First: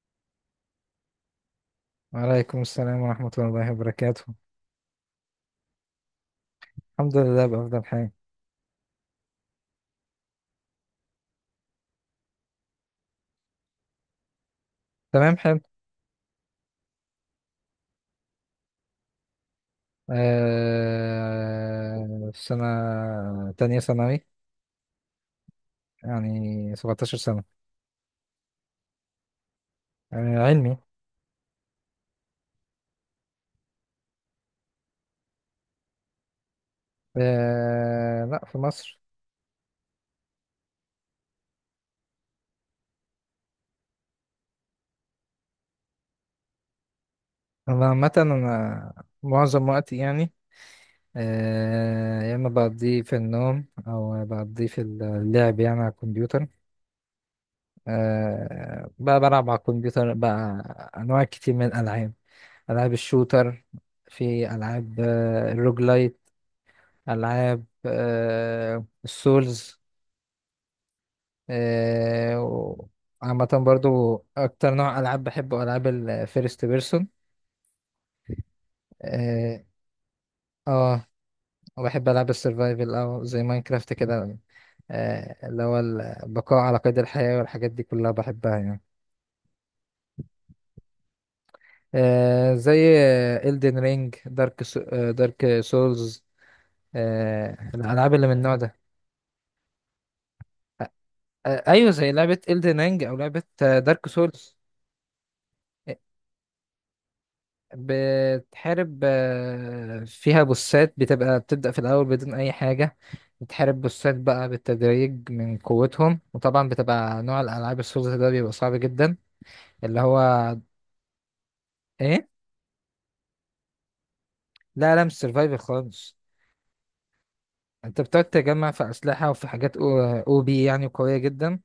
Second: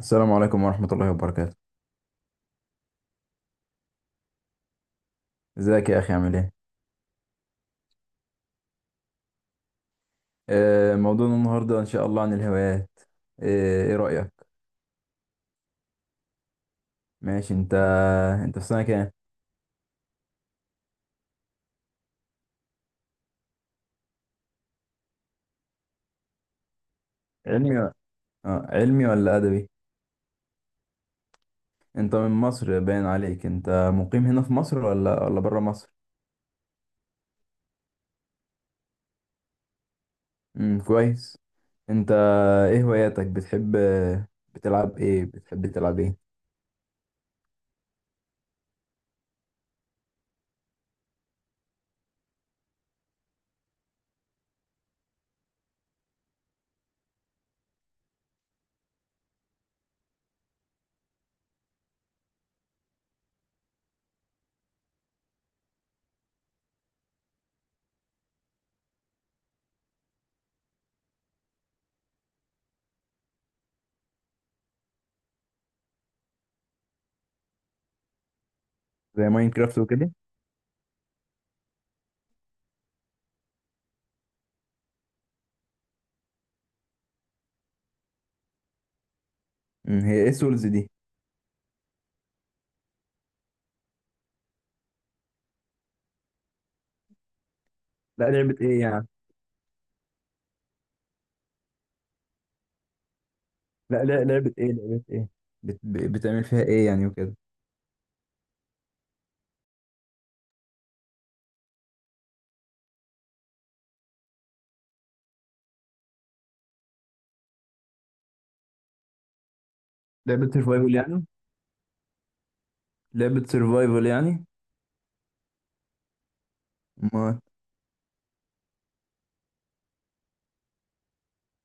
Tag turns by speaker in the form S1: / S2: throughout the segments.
S1: السلام عليكم ورحمة الله وبركاته.
S2: وعليكم السلام ورحمة الله وبركاته.
S1: ازيك يا أخي؟ عامل ايه؟
S2: الحمد لله بأفضل حال.
S1: موضوعنا النهاردة إن شاء الله عن الهوايات. ايه رأيك؟
S2: تمام، حلو.
S1: ماشي. انت انت في سنة كام؟
S2: سنة تانية ثانوي، يعني 17 سنة.
S1: علمي و... علمي ولا أدبي؟
S2: آه، علمي.
S1: انت من مصر، باين عليك. انت مقيم هنا في مصر ولا برا مصر؟
S2: آه، لا، في مصر.
S1: كويس. انت ايه هواياتك؟ بتحب، بتلعب ايه؟ بتحب تلعب ايه؟
S2: أنا عامة، معظم وقتي يعني يا إما بقضيه في النوم أو بقضيه في اللعب يعني على الكمبيوتر. بقى بلعب على الكمبيوتر بقى أنواع كتير من الألعاب. ألعاب الشوتر، في ألعاب الروج لايت، ألعاب السولز، آه، و- عامة برضو أكتر نوع ألعاب بحبه ألعاب الفيرست بيرسون.
S1: زي
S2: اه.
S1: ماينكرافت وكده؟
S2: آه، وبحب ألعاب السرفايفل أو زي ماينكرافت كده. اللي هو البقاء على قيد الحياة والحاجات دي كلها بحبها يعني.
S1: هي ايه سولز دي؟
S2: زي إلدن رينج، دارك سولز. الألعاب
S1: لا،
S2: اللي من
S1: لعبة
S2: النوع ده.
S1: ايه يعني؟
S2: آه، ايوه، زي لعبة Elden Ring او لعبة
S1: لا
S2: دارك
S1: لا لعبة
S2: سولز.
S1: ايه؟ لعبة ايه؟ بتعمل فيها ايه يعني وكده؟
S2: بتحارب فيها بوسات، بتبقى بتبدأ في الأول بدون أي حاجة. بتحارب بوسات بقى بالتدريج من قوتهم، وطبعا بتبقى نوع الألعاب السولز ده بيبقى صعب جدا. اللي
S1: لعبة
S2: هو
S1: سرفايفل يعني؟
S2: إيه؟
S1: لعبة سرفايفل يعني.
S2: لا، لا، مش سرفايفل خالص.
S1: ما
S2: أنت بتقعد تجمع في أسلحة وفي حاجات أو يعني قوية جدا،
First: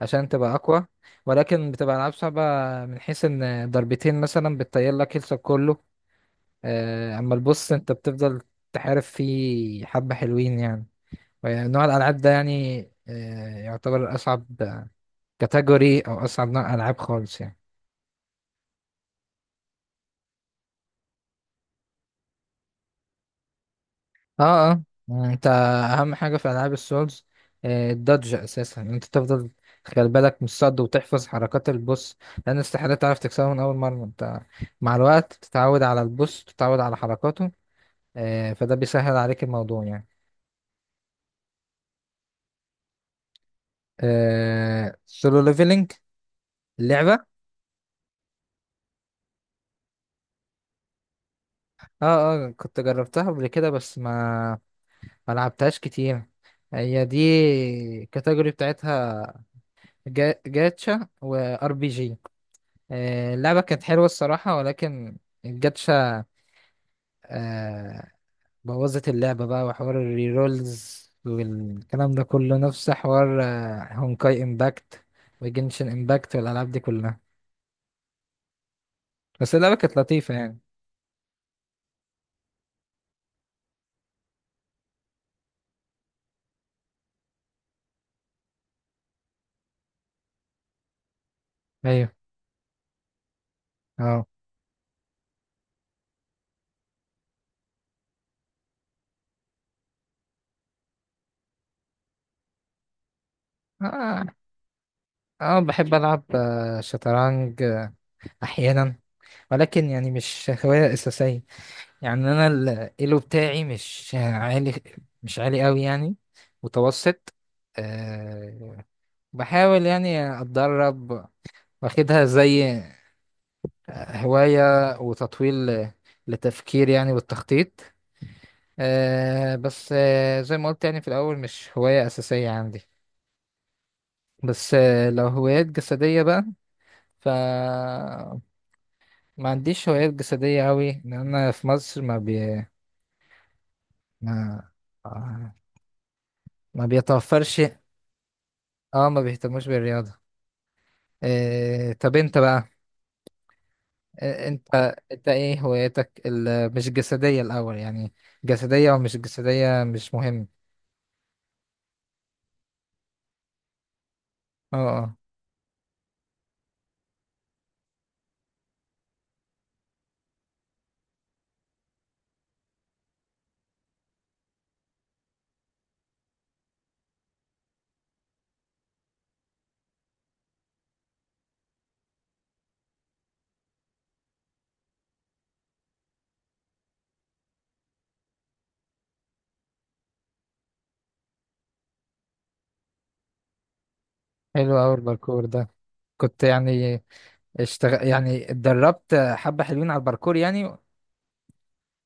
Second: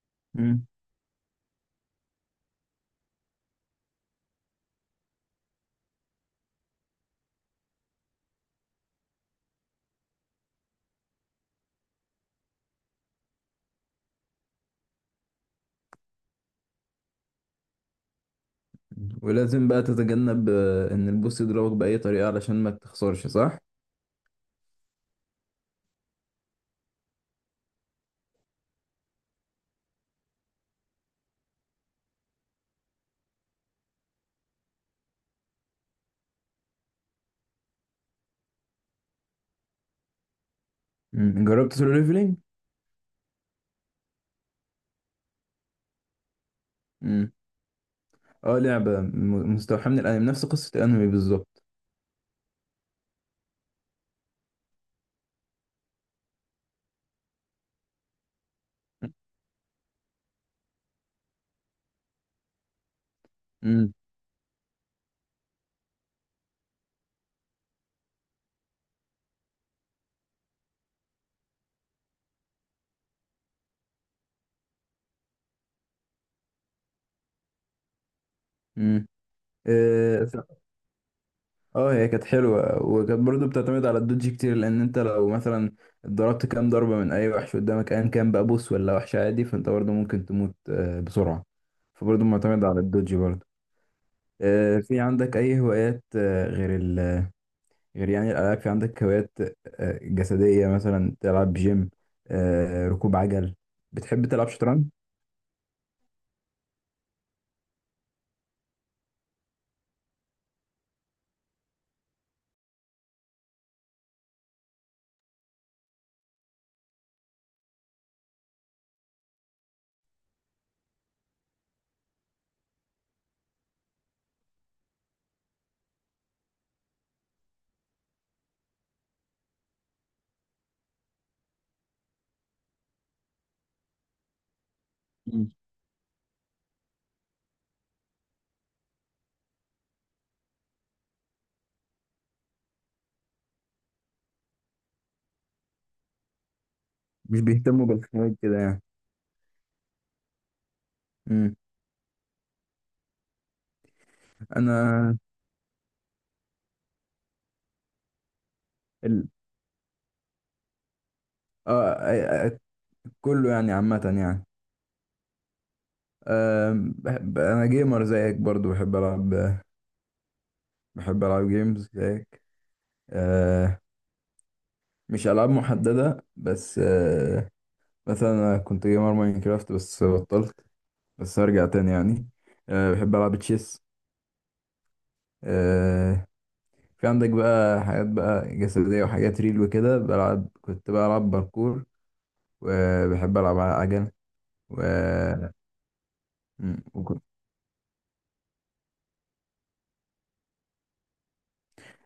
S2: عشان تبقى
S1: مم.
S2: أقوى. ولكن بتبقى ألعاب صعبة، من حيث إن ضربتين مثلا بتطير لك هيلثك كله. اما البص انت بتفضل تحارب فيه حبة حلوين يعني. نوع الالعاب ده يعني يعتبر اصعب كاتيجوري او اصعب نوع العاب خالص يعني.
S1: ولازم بقى تتجنب ان البوس يضربك بأي طريقة علشان ما تخسرش، صح؟
S2: اه، اه. انت اهم حاجة في العاب السولز الدodge اساسا. انت تفضل تخلي بالك من الصد وتحفظ حركات البوس، لان استحالة تعرف تكسبه من اول مرة. انت مع الوقت تتعود على البوس، تتعود على حركاته. فده بيسهل عليك الموضوع يعني.
S1: مم. جربت سولو ليفلينج؟
S2: آه، سولو ليفلنج، اللعبة.
S1: مم. اه، لعبة مستوحاة من الانمي، نفس قصة الانمي بالظبط.
S2: اه، اه، كنت جربتها قبل كده بس ما لعبتهاش كتير. هي دي الكاتيجوري بتاعتها، جاتشا وار بي جي. اللعبة كانت
S1: مم.
S2: حلوة الصراحة، ولكن الجاتشا آه بوظت اللعبة بقى، وحوار الريرولز والكلام ده كله نفس حوار هونكاي امباكت وجنشن امباكت والألعاب دي كلها.
S1: مم.
S2: بس اللعبة كانت
S1: اه
S2: لطيفة
S1: ف-
S2: يعني.
S1: هي كانت حلوة، وكانت برضو بتعتمد على الدوج كتير، لان انت لو مثلا ضربت كام ضربة من اي وحش قدامك، ايا كان بقى بوس ولا وحش عادي، فانت برضو ممكن تموت بسرعة.
S2: ايوه.
S1: فبرضو معتمد على الدوج برضو.
S2: اه،
S1: في عندك أي هوايات غير ال غير يعني الألعاب؟ في عندك هوايات جسدية؟ مثلا تلعب جيم، ركوب عجل؟ بتحب
S2: اه.
S1: تلعب شطرنج؟
S2: بحب ألعب شطرنج احيانا. ولكن يعني مش هواية أساسية، يعني أنا الإيلو بتاعي مش عالي، مش عالي أوي يعني، متوسط. أه بحاول يعني أتدرب، واخدها زي هواية، وتطويل لتفكير يعني والتخطيط. بس زي ما قلت، يعني في الأول مش هواية أساسية عندي. بس لو
S1: مم.
S2: هوايات جسدية بقى، ف ما عنديش هوايات جسدية أوي، لأن أنا في مصر ما ما
S1: مش
S2: بيتوفرش.
S1: بيهتموا بالحاجات كده يعني.
S2: اه، ما بيهتموش بالرياضة.
S1: مم.
S2: إيه؟ طب انت بقى، إيه انت،
S1: أنا
S2: انت ايه هواياتك مش الجسدية الاول يعني، جسدية ومش
S1: ال...
S2: جسدية مش مهم.
S1: آه آه، آه، كله يعني عامة يعني.
S2: اه، اه.
S1: بحب، أنا جيمر زيك برضو. بحب ألعب بحب ألعب جيمز زيك. آه، مش ألعاب محددة بس. آه، مثلا أنا كنت جيمر ماينكرافت بس بطلت. بس ارجع تاني يعني. أه، بحب العب تشيس. أه، في عندك بقى حاجات بقى جسدية وحاجات ريل وكده. بلعب، كنت بلعب باركور، وبحب العب على عجل.
S2: حلو
S1: و
S2: اوي الباركور ده. كنت
S1: مم،
S2: يعني
S1: وكنت
S2: اشتغل يعني، اتدربت حبة حلوين على الباركور يعني.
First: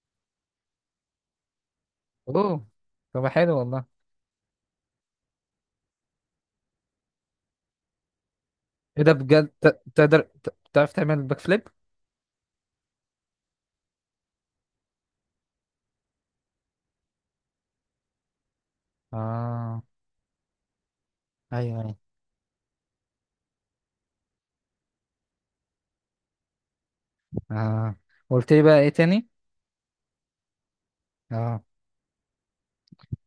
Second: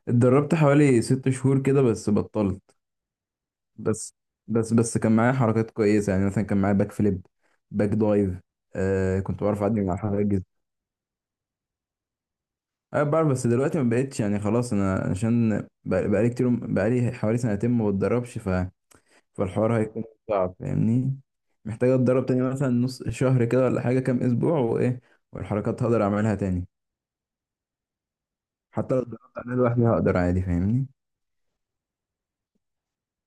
S1: اتدربت حوالي 6 شهور كده بس بطلت.
S2: اوه، طب حلو والله.
S1: بس بس كان معايا حركات كويسة، يعني مثلا كان معايا باك فليب، باك دايف.
S2: ايه ده،
S1: أه، كنت
S2: بجد
S1: بعرف اعدي من على الحواجز.
S2: تعرف تعمل باك فليب؟
S1: انا بعرف، بس دلوقتي ما بقتش يعني. خلاص انا عشان بقالي كتير، بقالي حوالي سنتين ما بتدربش. فالحوار
S2: اه.
S1: هيكون صعب، فاهمني؟
S2: ايوه،
S1: محتاج
S2: ايوه.
S1: اتدرب تاني مثلا نص شهر كده ولا حاجة، كام اسبوع وايه، والحركات هقدر اعملها تاني.
S2: اه، قلت لي بقى ايه
S1: حتى لو
S2: تاني؟
S1: اتدربت عليها لوحدي هقدر عادي، فاهمني؟
S2: اه،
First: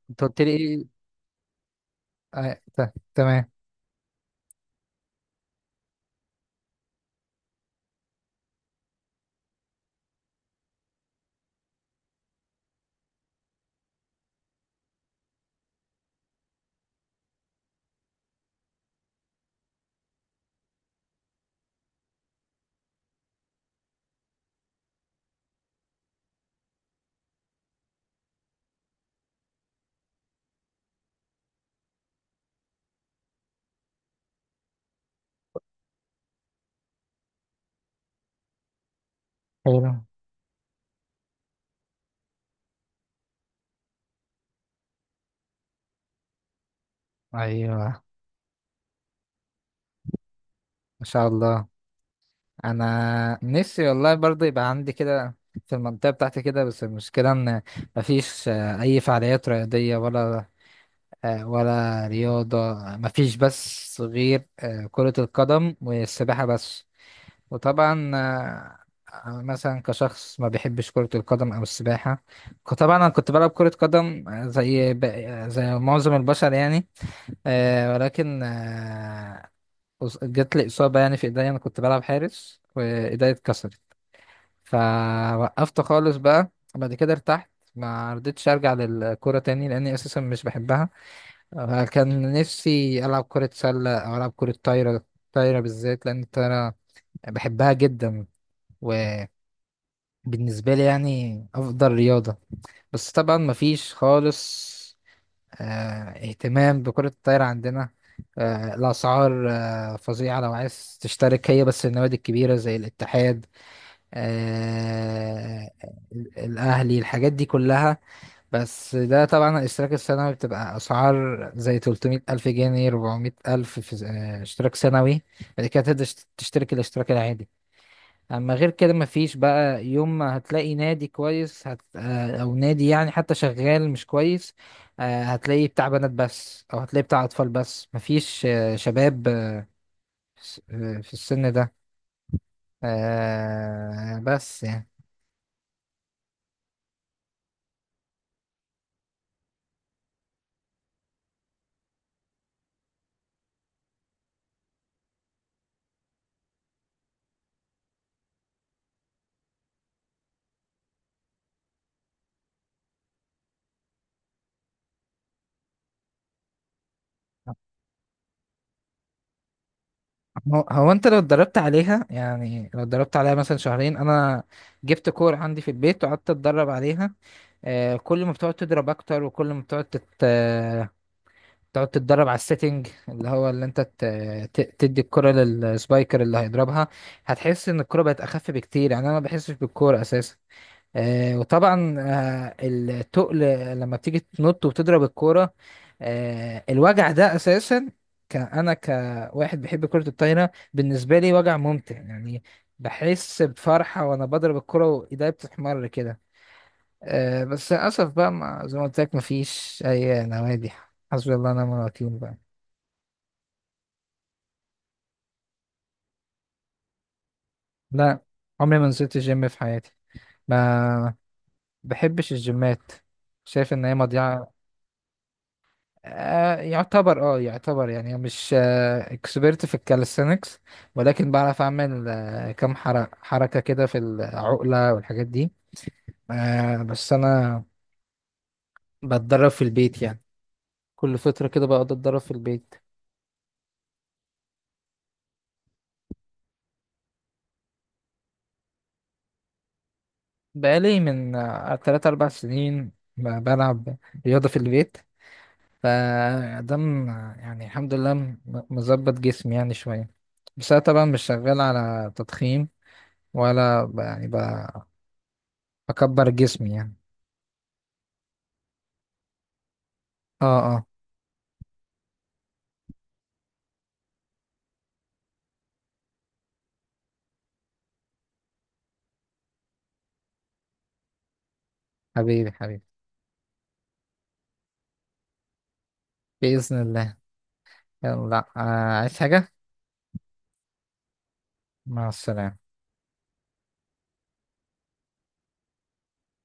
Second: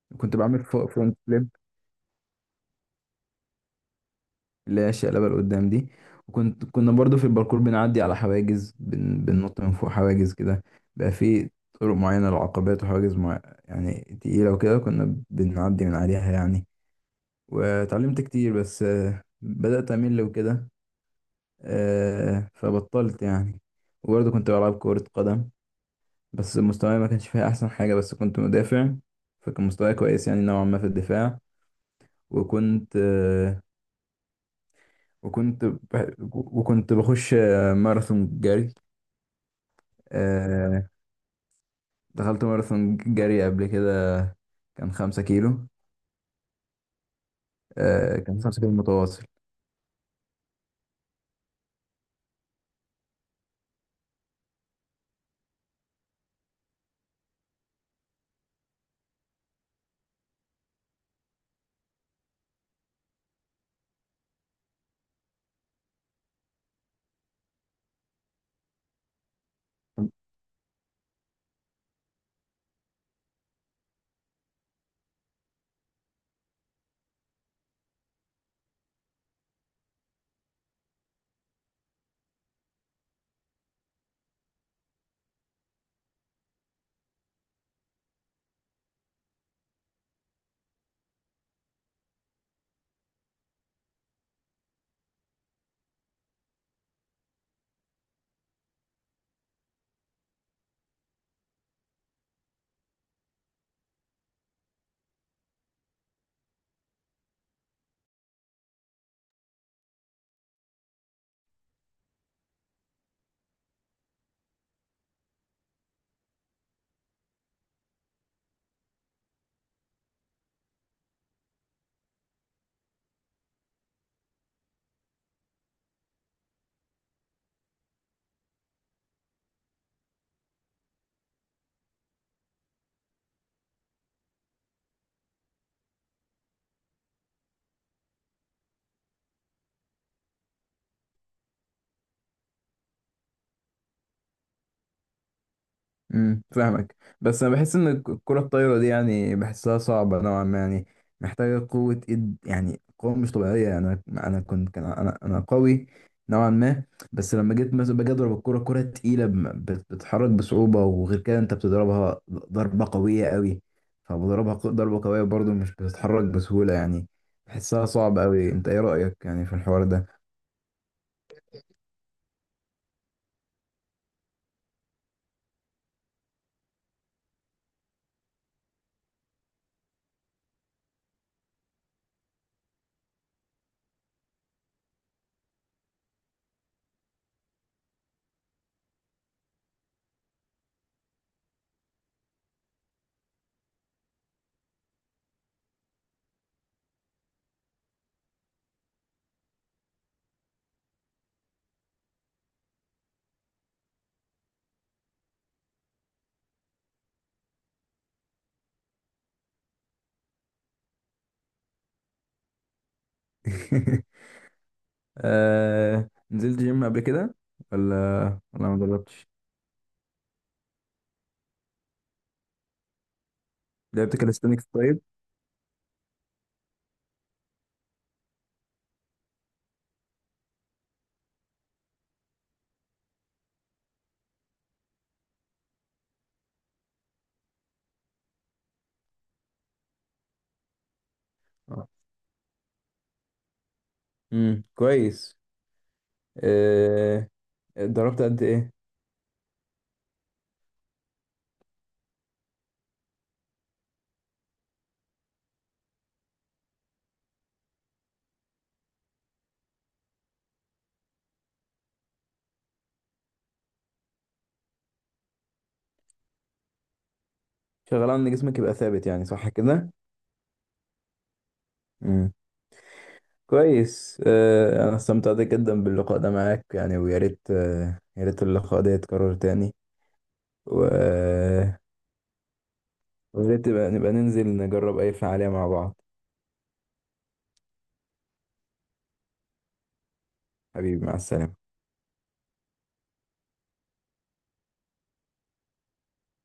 S2: انت
S1: كنت
S2: قلت لي
S1: بعمل فوق
S2: ايه؟
S1: فرونت فليب،
S2: آه. تمام،
S1: اللي هي الشقلبة لقدام دي. وكنت، كنا برضو في الباركور بنعدي على حواجز، بننط من فوق حواجز كده. بقى في طرق معينة للعقبات وحواجز يعني تقيلة وكده، كنا بنعدي من عليها يعني. واتعلمت كتير، بس بدأت أمل وكده. فبطلت يعني. وبرضه كنت بلعب كرة قدم، بس مستواي ما كانش فيها أحسن حاجة، بس كنت مدافع، فكان مستواي كويس يعني نوعا ما في الدفاع. وكنت وكنت بخش ماراثون جري.
S2: حلو.
S1: آه، دخلت ماراثون جري قبل كده، كان 5 كيلو.
S2: ايوه،
S1: كان 5 كيلو متواصل.
S2: ما شاء الله. انا نفسي والله برضه يبقى عندي كده في المنطقه بتاعتي كده، بس المشكله ان مفيش اي فعاليات رياضيه، ولا ولا رياضه. مفيش بس غير كره القدم والسباحه بس. وطبعا أنا مثلا كشخص ما بيحبش كره القدم او السباحه. طبعا انا كنت بلعب كره قدم زي معظم البشر يعني. ولكن جات لي إصابة يعني في إيديا. أنا كنت بلعب حارس وإيديا اتكسرت، فوقفت خالص بقى. بعد كده ارتحت، ما رضيتش أرجع للكورة تاني، لأني أساسا مش بحبها. كان نفسي ألعب كرة سلة أو ألعب كرة طايرة. طايرة بالذات، لأن الطايرة بحبها جدا، وبالنسبة لي يعني أفضل رياضة. بس طبعا مفيش خالص آه، اهتمام بكرة الطايرة عندنا. الأسعار فظيعة لو عايز تشترك. هي بس النوادي الكبيرة زي الاتحاد، آه، الأهلي، الحاجات دي كلها. بس ده طبعا الاشتراك السنوي بتبقى أسعار زي 300 ألف جنيه، 400 ألف في اشتراك سنوي. بعد كده تقدر تشترك الاشتراك العادي. اما غير كده مفيش بقى. يوم ما هتلاقي نادي كويس هت... آه، او نادي يعني، حتى شغال مش كويس، هتلاقي بتاع بنات بس، او هتلاقي بتاع اطفال بس. مفيش شباب في السن ده بس يعني.
S1: امم، فاهمك. بس انا بحس ان الكرة الطايرة دي يعني بحسها صعبة نوعا ما يعني. محتاجة قوة ايد، يعني قوة مش طبيعية. انا كنت، كان انا قوي نوعا ما، بس لما جيت مثلا باجي اضرب الكرة، كرة تقيلة، بتتحرك بصعوبة. وغير كده انت بتضربها ضربة قوية قوي، فبضربها ضربة قوية برضو، مش بتتحرك بسهولة يعني. بحسها صعبة قوي. انت ايه رأيك يعني في الحوار ده؟
S2: هو انت لو اتدربت عليها، يعني لو اتدربت عليها مثلا شهرين، انا جبت كور عندي في البيت وقعدت اتدرب عليها. كل ما بتقعد تضرب اكتر، وكل ما بتقعد تقعد تتدرب على السيتنج، اللي هو اللي انت تدي الكرة للسبايكر اللي هيضربها، هتحس ان الكرة بقت اخف بكتير يعني. انا ما بحسش بالكرة اساسا. وطبعا التقل، لما بتيجي تنط وتضرب الكرة، الوجع ده اساسا، انا كواحد بيحب كرة الطايرة بالنسبة لي وجع ممتع يعني. بحس بفرحة وانا بضرب الكرة وايدي بتحمر كده. بس للاسف بقى، ما زي ما قلت لك مفيش اي نوادي. حسبي الله ونعم الوكيل بقى.
S1: آه... نزلت جيم قبل كده ولا
S2: لا،
S1: ولا ما
S2: عمري ما نزلت
S1: جربتش؟
S2: الجيم في حياتي. ما بحبش الجيمات، شايف ان هي
S1: لعبت
S2: مضيعة.
S1: كاليستانكس طيب؟
S2: يعتبر يعني مش اكسبرت في الكاليستينكس، ولكن بعرف اعمل كم حركة كده في العقلة والحاجات دي. بس انا بتدرب في البيت يعني، كل فترة كده
S1: اه.
S2: بقعد اتدرب في البيت.
S1: امم، كويس. آه، اتدربت قد ايه؟
S2: بقالي من 3 4 سنين بلعب رياضة في البيت، فده م- يعني الحمد لله مظبط جسمي يعني شوية. بس أنا طبعا مش شغال على تضخيم، ولا بكبر جسمي يعني.
S1: شغال على ان جسمك يبقى ثابت يعني، صح كده؟
S2: اه، اه.
S1: امم، كويس. آه، انا استمتعت جدا باللقاء ده معاك يعني، ويا ريت يا ريت اللقاء ده يتكرر تاني. و- آه،
S2: حبيبي حبيبي.
S1: ويا ريت نبقى ننزل نجرب اي فعالية مع بعض.
S2: بإذن الله. يلا، عايز حاجة؟
S1: حبيبي، مع السلامة.
S2: مع السلامة.